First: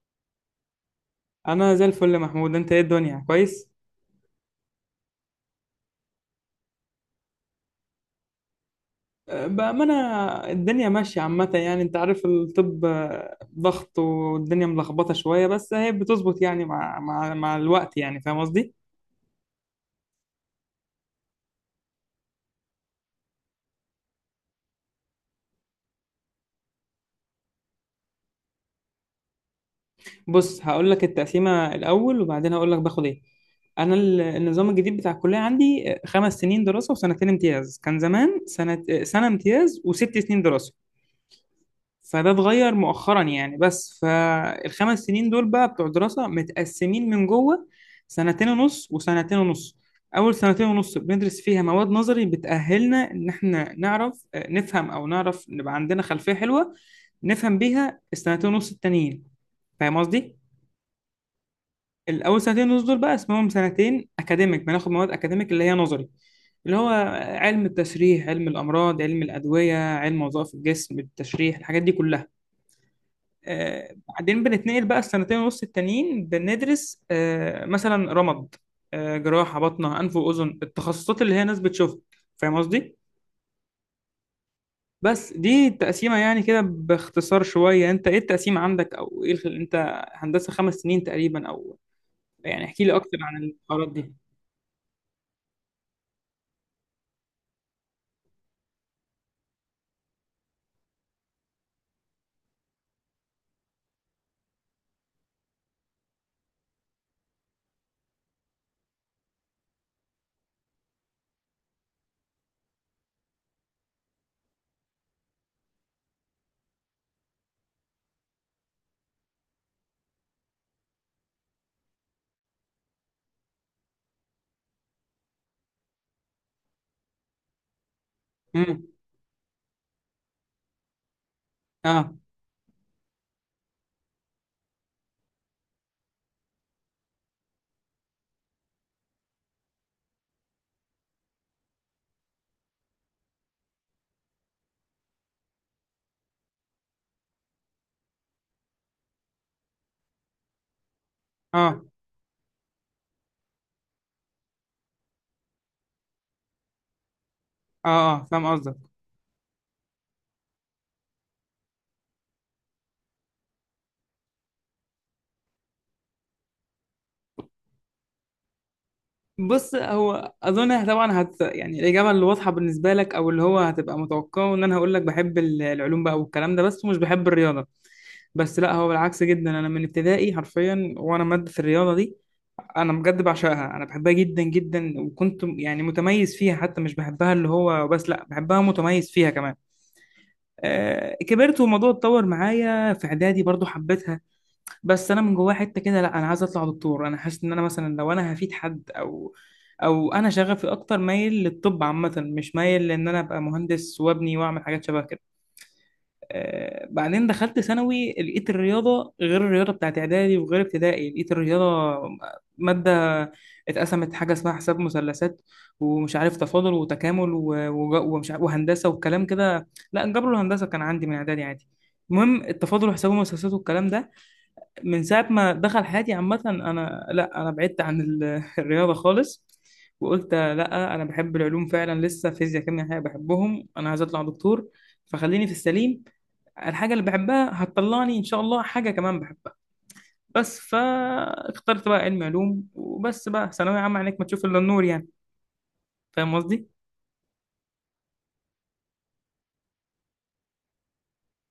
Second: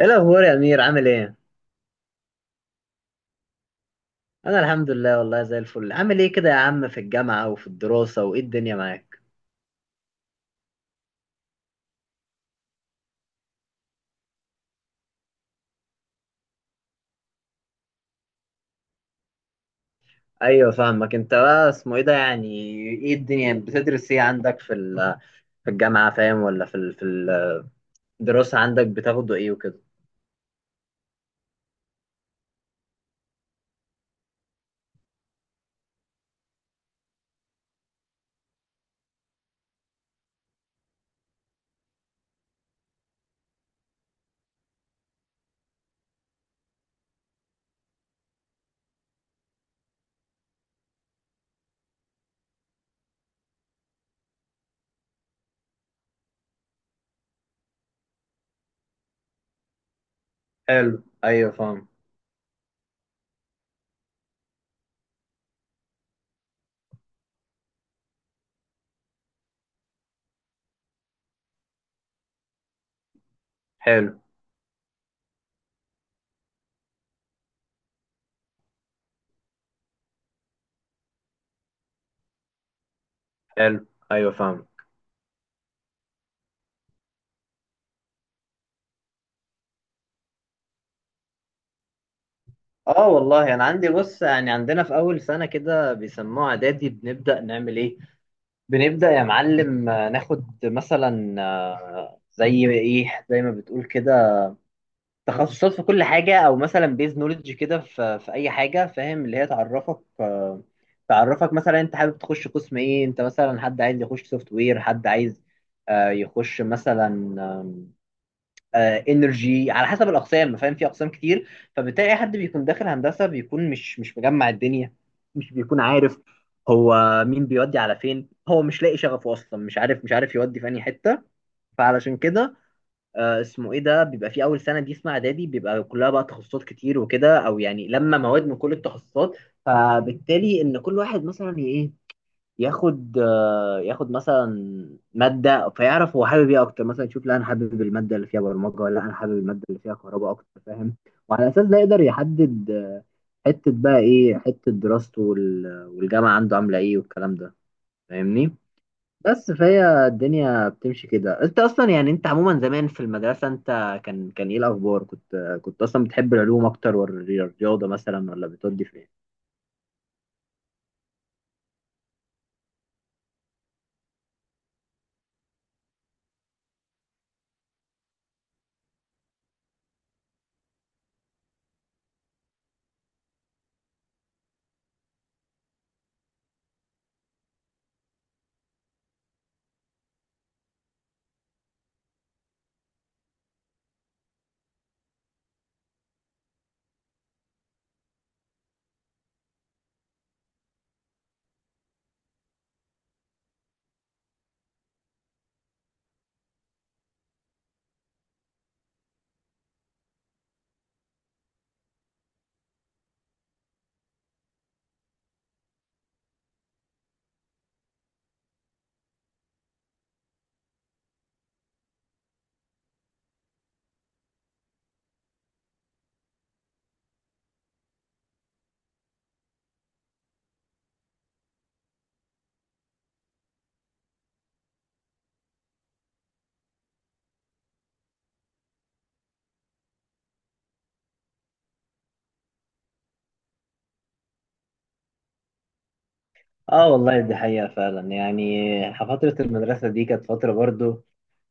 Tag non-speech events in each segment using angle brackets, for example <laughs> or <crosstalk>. ايه الاخبار يا امير؟ عامل ايه؟ انا زي الفل يا محمود. انت ايه الدنيا، كويس؟ انا الحمد لله والله زي الفل. عامل ايه كده يا عم في الجامعه وفي الدراسه؟ وايه الدنيا معاك؟ أه، بامانه. الدنيا ماشيه عامه، يعني انت عارف الطب، ضغط والدنيا ملخبطه شويه، بس هي بتظبط يعني مع الوقت، يعني فاهم قصدي. ايوه فاهمك. انت بقى اسمه ايه ده يعني، ايه الدنيا؟ بتدرس ايه عندك في في الجامعه؟ فاهم؟ ولا في في الدراسه عندك بتاخده ايه وكده؟ بص هقول لك التقسيمه الاول وبعدين هقول لك باخد ايه. انا النظام الجديد بتاع الكليه عندي 5 سنين دراسه و2 سنين امتياز. كان زمان سنه، سنه امتياز و6 سنين دراسه، فده اتغير مؤخرا يعني. بس فالخمس سنين دول بقى بتوع دراسة، متقسمين من جوه سنتين ونص وسنتين ونص. أول سنتين ونص بندرس فيها مواد نظري بتأهلنا إن إحنا نعرف، نفهم أو نعرف نبقى عندنا خلفية حلوة نفهم بيها السنتين ونص التانيين. فاهم قصدي؟ حلو، ايوه فاهم. الأول سنتين ونص دول بقى اسمهم سنتين أكاديميك، بناخد مواد أكاديميك اللي هي نظري، اللي هو علم التشريح، علم الأمراض، علم الأدوية، علم وظائف الجسم، التشريح، الحاجات دي كلها. حلو. بعدين بنتنقل بقى السنتين ونص التانيين بندرس، مثلا رمد، جراحة، بطنة، أنف وأذن، التخصصات اللي هي ناس بتشوفها. فاهم قصدي؟ حلو، ايوه فاهم. بس دي التقسيمة يعني، كده باختصار شوية. أنت إيه التقسيمة عندك، أو إيه أنت هندسة خمس سنين تقريبا، أو يعني احكي لي اه أكتر عن والله انا عندي، الحوارات دي. بص يعني عندنا في اول سنه كده بيسموها اعدادي. بنبدا نعمل ايه؟ بنبدا يا معلم ناخد مثلا، زي ايه، زي ما بتقول كده، تخصصات في كل حاجة، أو مثلا بيز نولج كده في أي حاجة، فاهم؟ اللي هي تعرفك، تعرفك مثلا أنت حابب تخش قسم إيه. أنت مثلا حد عايز يخش سوفت وير، حد عايز يخش مثلا انرجي، على حسب الأقسام. فاهم؟ في أقسام كتير، فبتلاقي أي حد بيكون داخل هندسة بيكون مش مجمع الدنيا، مش بيكون عارف هو مين بيودي على فين. هو مش امم. لاقي شغفه أصلا، مش عارف يودي في أي حتة. آه. فعلشان كده اسمه ايه ده، بيبقى في اول سنه دي اسمها اعدادي، بيبقى كلها بقى تخصصات كتير وكده، او يعني لما مواد من كل التخصصات، فبالتالي ان كل واحد مثلا ايه، ياخد ياخد مثلا ماده، فيعرف هو حابب ايه اكتر. مثلا يشوف، لا انا حابب الماده اللي فيها برمجه، ولا انا حابب الماده اللي فيها كهرباء اكتر. فاهم؟ وعلى اساس ده آه. يقدر يحدد حته بقى ايه، حته دراسته والجامعه عنده عامله ايه والكلام ده. آه. آه فاهم فاهمني؟ قصدك. بس فهي الدنيا بتمشي كده. انت اصلا يعني انت عموما زمان في المدرسه، انت كان ايه الاخبار، كنت اصلا بتحب العلوم اكتر ولا الرياضه مثلا، ولا بتودي في ايه؟ بص، هو اظن طبعا هت يعني الاجابه اللي واضحه بالنسبه لك، او اللي هو هتبقى متوقعه ان انا هقول لك بحب العلوم بقى والكلام ده، بس ومش بحب الرياضه. بس لا، هو بالعكس جدا. انا من ابتدائي حرفيا وانا ماده الرياضه دي انا بجد بعشقها، انا بحبها جدا جدا، وكنت يعني متميز فيها. حتى مش بحبها اللي هو بس، لا بحبها متميز فيها كمان. آه كبرت والموضوع اتطور معايا في اعدادي برضو حبيتها. بس انا من جوايا حته كده، لا انا عايز اطلع دكتور. انا حاسس ان انا مثلا لو انا هفيد حد، او او انا شغفي اكتر مايل للطب عامه، مش مايل لان انا ابقى مهندس وابني واعمل حاجات شبه كده. بعدين دخلت ثانوي، لقيت الرياضة غير الرياضة بتاعت إعدادي وغير ابتدائي. لقيت الرياضة مادة اتقسمت حاجة اسمها حساب مثلثات، ومش عارف تفاضل وتكامل، ومش عارف، وهندسة والكلام كده. لا الجبر والهندسة كان عندي من إعدادي عادي، المهم التفاضل وحساب المثلثات والكلام ده من ساعة ما دخل حياتي عامة، أنا لا أنا بعدت عن <laughs> الرياضة خالص. وقلت لا أنا بحب العلوم فعلا، لسه فيزياء كيمياء حاجة بحبهم، أنا عايز أطلع دكتور فخليني في السليم. الحاجة اللي بحبها هتطلعني إن شاء الله حاجة كمان بحبها. بس فاخترت بقى علم علوم، وبس بقى ثانوية عامة عينك ما تشوف إلا النور يعني. فاهم قصدي؟ اه والله دي حقيقة فعلا يعني. فترة المدرسة دي كانت فترة برضو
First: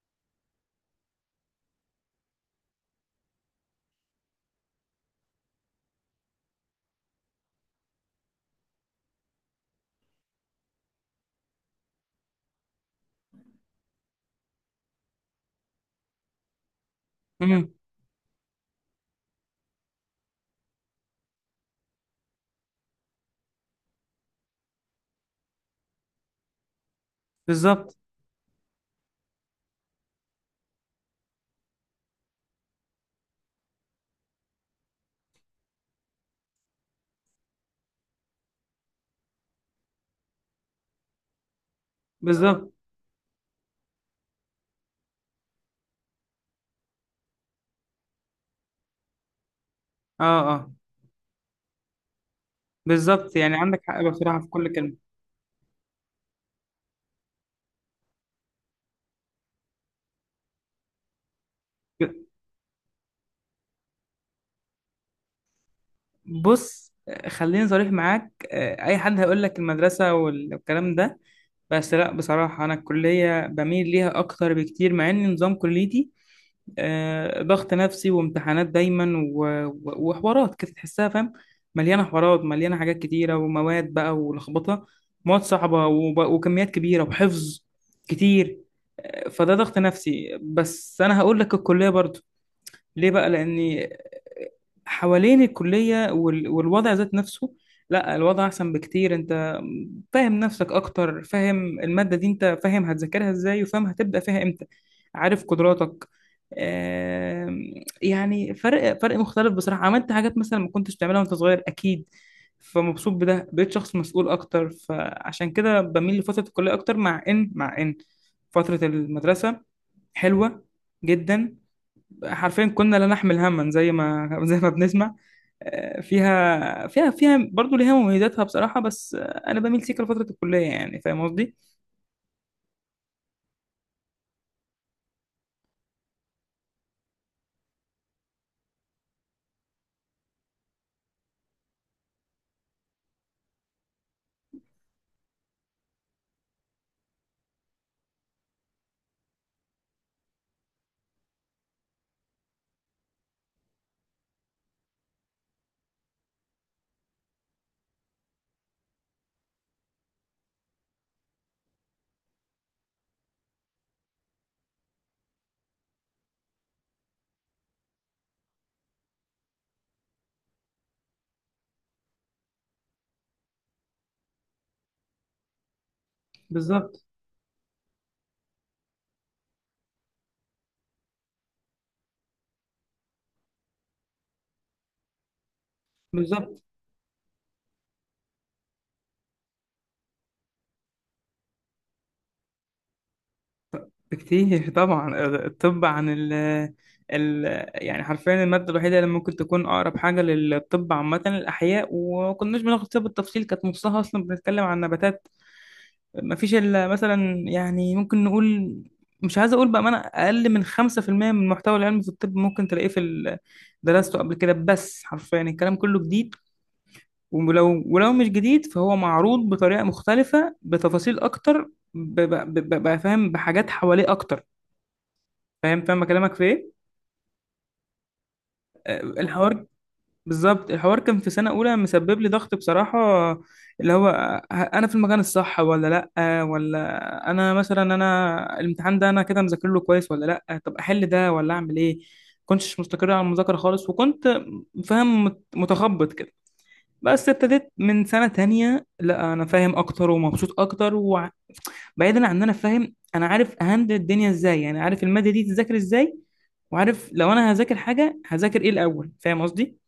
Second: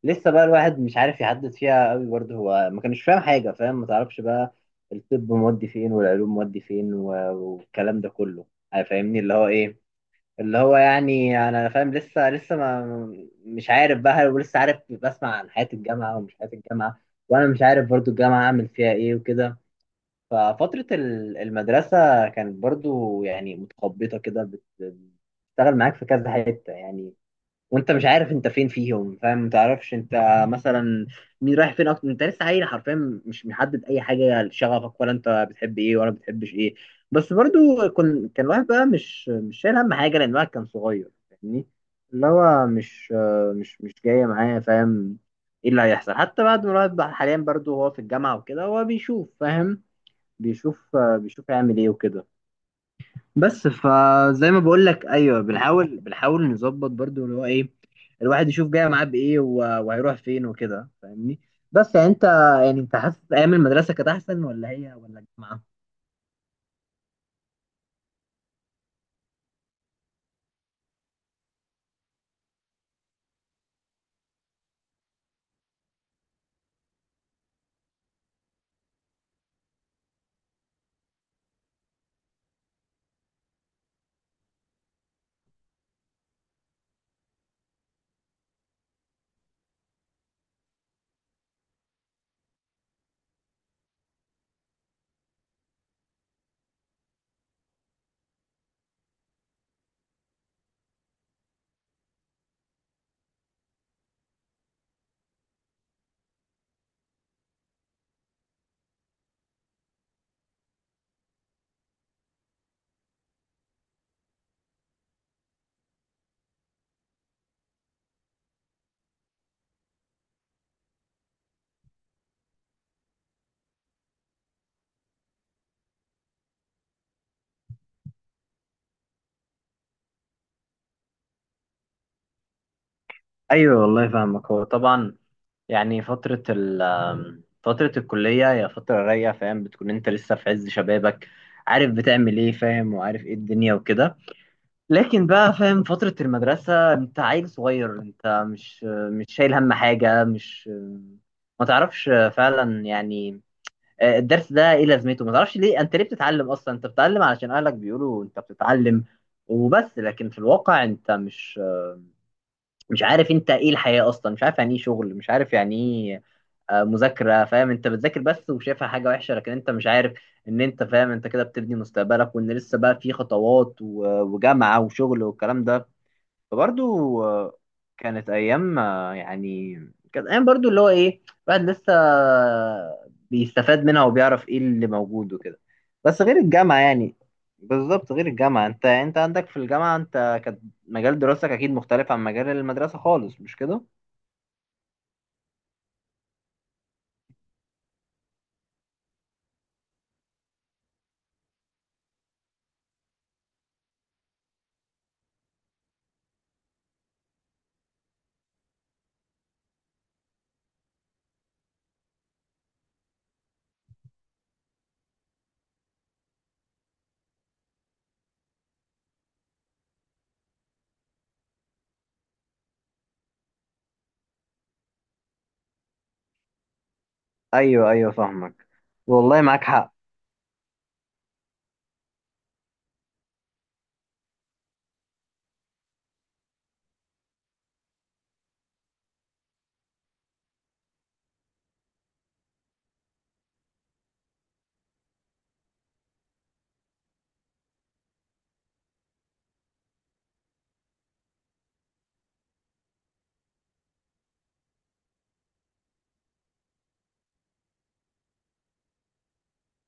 لسه بقى الواحد مش عارف يحدد فيها قوي. برضو هو ما كانش فاهم حاجة، فاهم؟ ما تعرفش بقى الطب مودي فين والعلوم مودي فين والكلام ده كله. فاهمني؟ اللي هو ايه، اللي هو يعني انا فاهم لسه، لسه ما مش عارف بقى ولسه عارف، بسمع عن حياة الجامعة ومش حياة الجامعة، وانا مش امم. عارف برضو الجامعة اعمل فيها ايه وكده. ففترة المدرسة كانت برضو يعني متخبطة كده، بتشتغل معاك في كذا حتة يعني. وانت بالظبط. مش عارف انت فين فيهم. فاهم؟ ما تعرفش انت مثلا مين رايح فين اكتر. انت لسه عيل حرفيا، مش محدد اي حاجه لشغفك، ولا انت بتحب ايه ولا بتحبش ايه. بس برضو كان الواحد بقى مش شايل هم حاجه، لان الواحد كان صغير. فاهمني؟ اللي هو بالظبط. مش جايه معايا. فاهم ايه اللي هيحصل حتى بعد ما الواحد بقى حاليا برضو هو في الجامعه وكده؟ هو بيشوف، فاهم؟ اه اه. بيشوف بيشوف هيعمل ايه وكده. بالظبط، يعني بس عندك حق بصراحة في فزي ما كل بقول كلمة. لك، ايوه بنحاول، نظبط برضو اللي هو ايه، الواحد يشوف جاي معاه بايه وهيروح فين وكده. فاهمني؟ بس يعني انت، يعني انت حاسس ايام المدرسه كانت احسن ولا هي، ولا الجامعه؟ بص، خليني صريح معاك. اي حد هيقول لك المدرسه والكلام ده، بس لا بصراحه انا الكليه بميل ليها اكتر بكتير، مع ان نظام كليتي ضغط نفسي وامتحانات دايما، وحوارات كده تحسها، فاهم، مليانه حوارات، مليانه حاجات كتيره ومواد بقى ولخبطه، مواد صعبه وكميات كبيره وحفظ كتير. فده ضغط نفسي، بس انا هقول لك الكليه برضو. ليه بقى؟ لاني حوالين الكلية والوضع ذات نفسه، لا الوضع أحسن بكتير. أنت فاهم نفسك أكتر، فاهم المادة دي أنت، فاهم هتذاكرها إزاي، وفاهم هتبدأ فيها إمتى، عارف قدراتك. آم، يعني فرق مختلف بصراحة. عملت حاجات مثلا ما كنتش بتعملها وأنت صغير أكيد، فمبسوط بده، بقيت شخص مسؤول أكتر. فعشان كده بميل لفترة الكلية أكتر، مع إن مع إن فترة المدرسة حلوة جدا، حرفيا كنا لا نحمل هما زي ما <laughs> زي ما بنسمع. فيها برضه ليها مميزاتها بصراحة، بس أنا بميل سيكا لفترة الكلية. يعني فاهم قصدي؟ ايوه والله فاهمك. هو طبعا يعني فتره فتره الكليه هي فتره رايقه، فاهم؟ بتكون انت لسه في عز شبابك، عارف بتعمل ايه، فاهم؟ وعارف ايه الدنيا وكده. لكن بقى فاهم، فترة المدرسة انت عيل صغير، انت مش شايل هم حاجة، مش ما تعرفش فعلا يعني. الدرس ده ايه لازمته، ما تعرفش ليه انت ليه بتتعلم اصلا، انت بتتعلم علشان اهلك بيقولوا انت بتتعلم وبس. لكن في الواقع انت مش عارف انت ايه الحياة اصلا، مش عارف يعني ايه شغل، مش عارف يعني ايه مذاكرة. فاهم؟ انت بتذاكر بس وشايفها حاجة وحشة، لكن انت مش عارف ان انت، فاهم، انت كده بتبني مستقبلك، وان لسه بقى في خطوات وجامعة وشغل والكلام ده. بالظبط. فبرضو كانت ايام، يعني كانت ايام برضو اللي هو ايه، الواحد لسه بيستفاد منها وبيعرف ايه اللي موجود وكده. بس غير بالظبط الجامعة يعني. بالظبط، غير الجامعة. انت عندك في الجامعة انت كانت مجال دراستك اكيد مختلف عن مجال المدرسة خالص، مش كده؟ بكتير. <laughs> طبعا الطب عن ال يعني حرفيا المادة الوحيدة اللي ممكن تكون أقرب حاجة للطب عامة الأحياء، وما كناش بناخد فيها بالتفصيل، كانت نصها أصلا بنتكلم عن نباتات. ما فيش إلا مثلا، يعني ممكن نقول، مش عايز أقول، بأمانة أقل من 5% من المحتوى العلمي في الطب ممكن تلاقيه في درسته قبل كده، بس حرفيا الكلام كله جديد. ولو مش جديد فهو معروض بطريقة مختلفة بتفاصيل أكتر، بقى فاهم بحاجات حواليه أكتر. فاهم، فاهم كلامك في إيه؟ ايوه ايوه فاهمك. والله معاك الحوار. حق. بالظبط، الحوار كان في سنة أولى مسبب لي ضغط بصراحة، اللي هو ه- أنا في المكان الصح ولا لأ؟ ولا أنا مثلا أنا الامتحان ده أنا كده مذاكر له كويس ولا لأ؟ طب أحل ده ولا أعمل إيه؟ كنتش مستقر على المذاكرة خالص، وكنت فاهم متخبط كده. بس ابتديت من سنة تانية، لأ أنا فاهم أكتر ومبسوط أكتر. وبعيدا عن إن أنا فاهم، أنا عارف أهندل الدنيا إزاي، يعني عارف المادة دي تذاكر إزاي، وعارف لو أنا هذاكر حاجة هذاكر إيه الأول، فاهم قصدي.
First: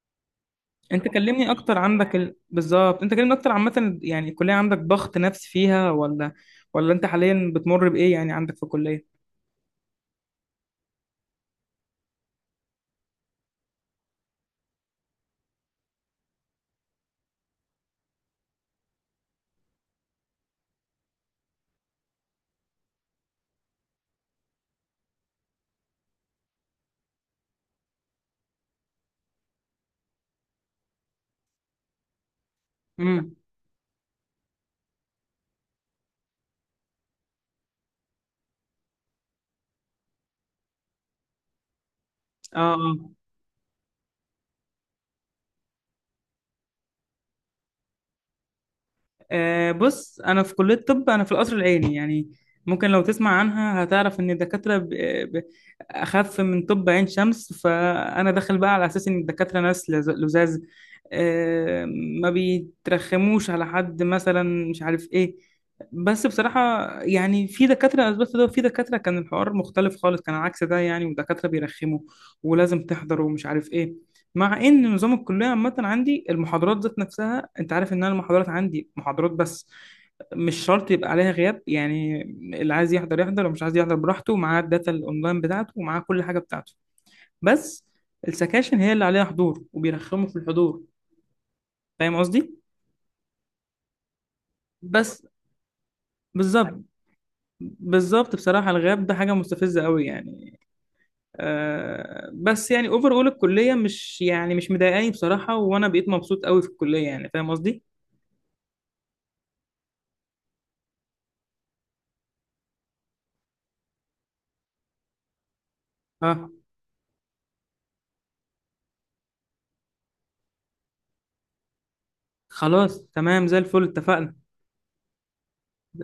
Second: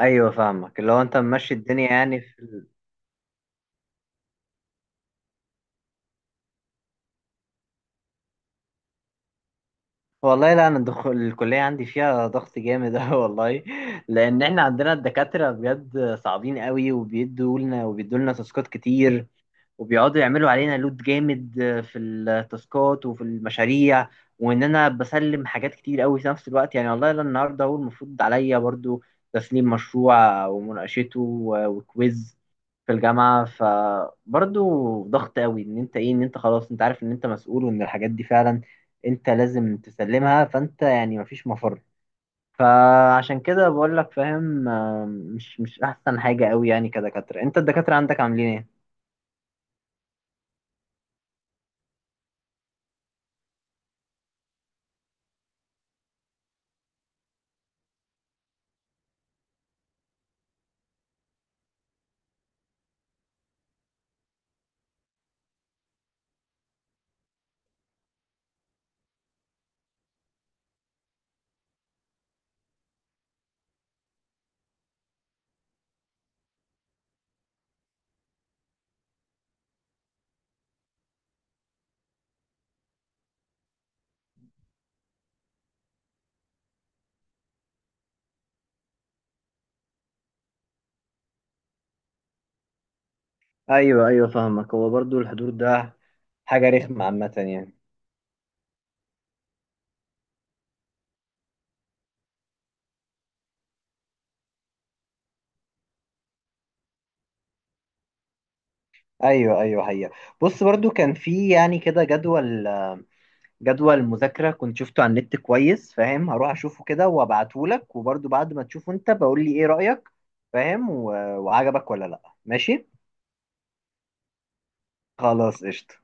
ايوه فاهمك، اللي هو انت انت كلمني ممشي اكتر، الدنيا عندك يعني ال... في، بالظبط، انت كلمني اكتر عامه يعني، الكليه عندك ضغط نفسي فيها، ولا ولا انت حاليا بتمر بايه يعني عندك في الكليه. والله لا انا دخول الكليه عندي فيها ضغط جامد <laughs> أوي والله. لان احنا عندنا الدكاتره بجد صعبين قوي، وبيدوا لنا تاسكات كتير، وبيقعدوا يعملوا علينا لود جامد في التاسكات وفي المشاريع. وان انا بسلم حاجات كتير قوي في نفس الوقت يعني. والله لا النهارده هو المفروض عليا برضو تسليم مشروع ومناقشته وكويز في امم. الجامعه. فبرضو ضغط قوي ان انت ايه، ان انت خلاص انت عارف ان انت مسؤول وان الحاجات دي فعلا انت لازم تسلمها، فانت يعني مفيش مفر. اه. آه. فعشان كده بقول لك، فاهم، مش احسن حاجه قوي يعني. كدكاتره انت الدكاتره عندك عاملين ايه؟ بص انا في كليه طب، انا في القصر العيني يعني، ممكن لو تسمع عنها هتعرف ان الدكاتره ب- اخف من طب عين شمس. فانا داخل بقى على اساس ان الدكاتره ناس لزاز، آه، ما بيترخموش على حد مثلا، مش عارف ايه. بس بصراحه يعني في دكاتره اثبتت ده، وفي دكاتره كان الحوار مختلف خالص، كان عكس ده يعني، ودكاتره بيرخموا ولازم تحضر ومش عارف ايه. مع ان نظام الكليه عامه عندي المحاضرات ذات نفسها، انت عارف ان انا المحاضرات عندي محاضرات بس، مش شرط يبقى عليها غياب يعني، اللي عايز يحضر يحضر ومش عايز يحضر براحته، ومعاه الداتا الاونلاين بتاعته ومعاه كل حاجه بتاعته. بس السكاشن هي اللي عليها حضور، وبيرخموا في الحضور، فاهم قصدي؟ ايوه ايوه فاهمك. هو برضو بس، الحضور ده حاجه بالظبط. رخمه عامه يعني. بالظبط بصراحه الغياب ده حاجه مستفزه قوي يعني. آه بس يعني اوفر اول الكليه، مش يعني مش مضايقاني بصراحه، وانا بقيت مبسوط قوي في الكليه، يعني فاهم قصدي. ايوه ايوه. هي بص برضو كان في يعني كده جدول، مذاكره كنت شفته على النت كويس. فاهم؟ اه. هروح اشوفه كده وابعته لك، وبرضو بعد ما تشوفه انت بقول لي ايه رايك. فاهم؟ وعجبك ولا لا، ماشي. خلاص تمام، زي الفل، اتفقنا. خلاص، قشطه.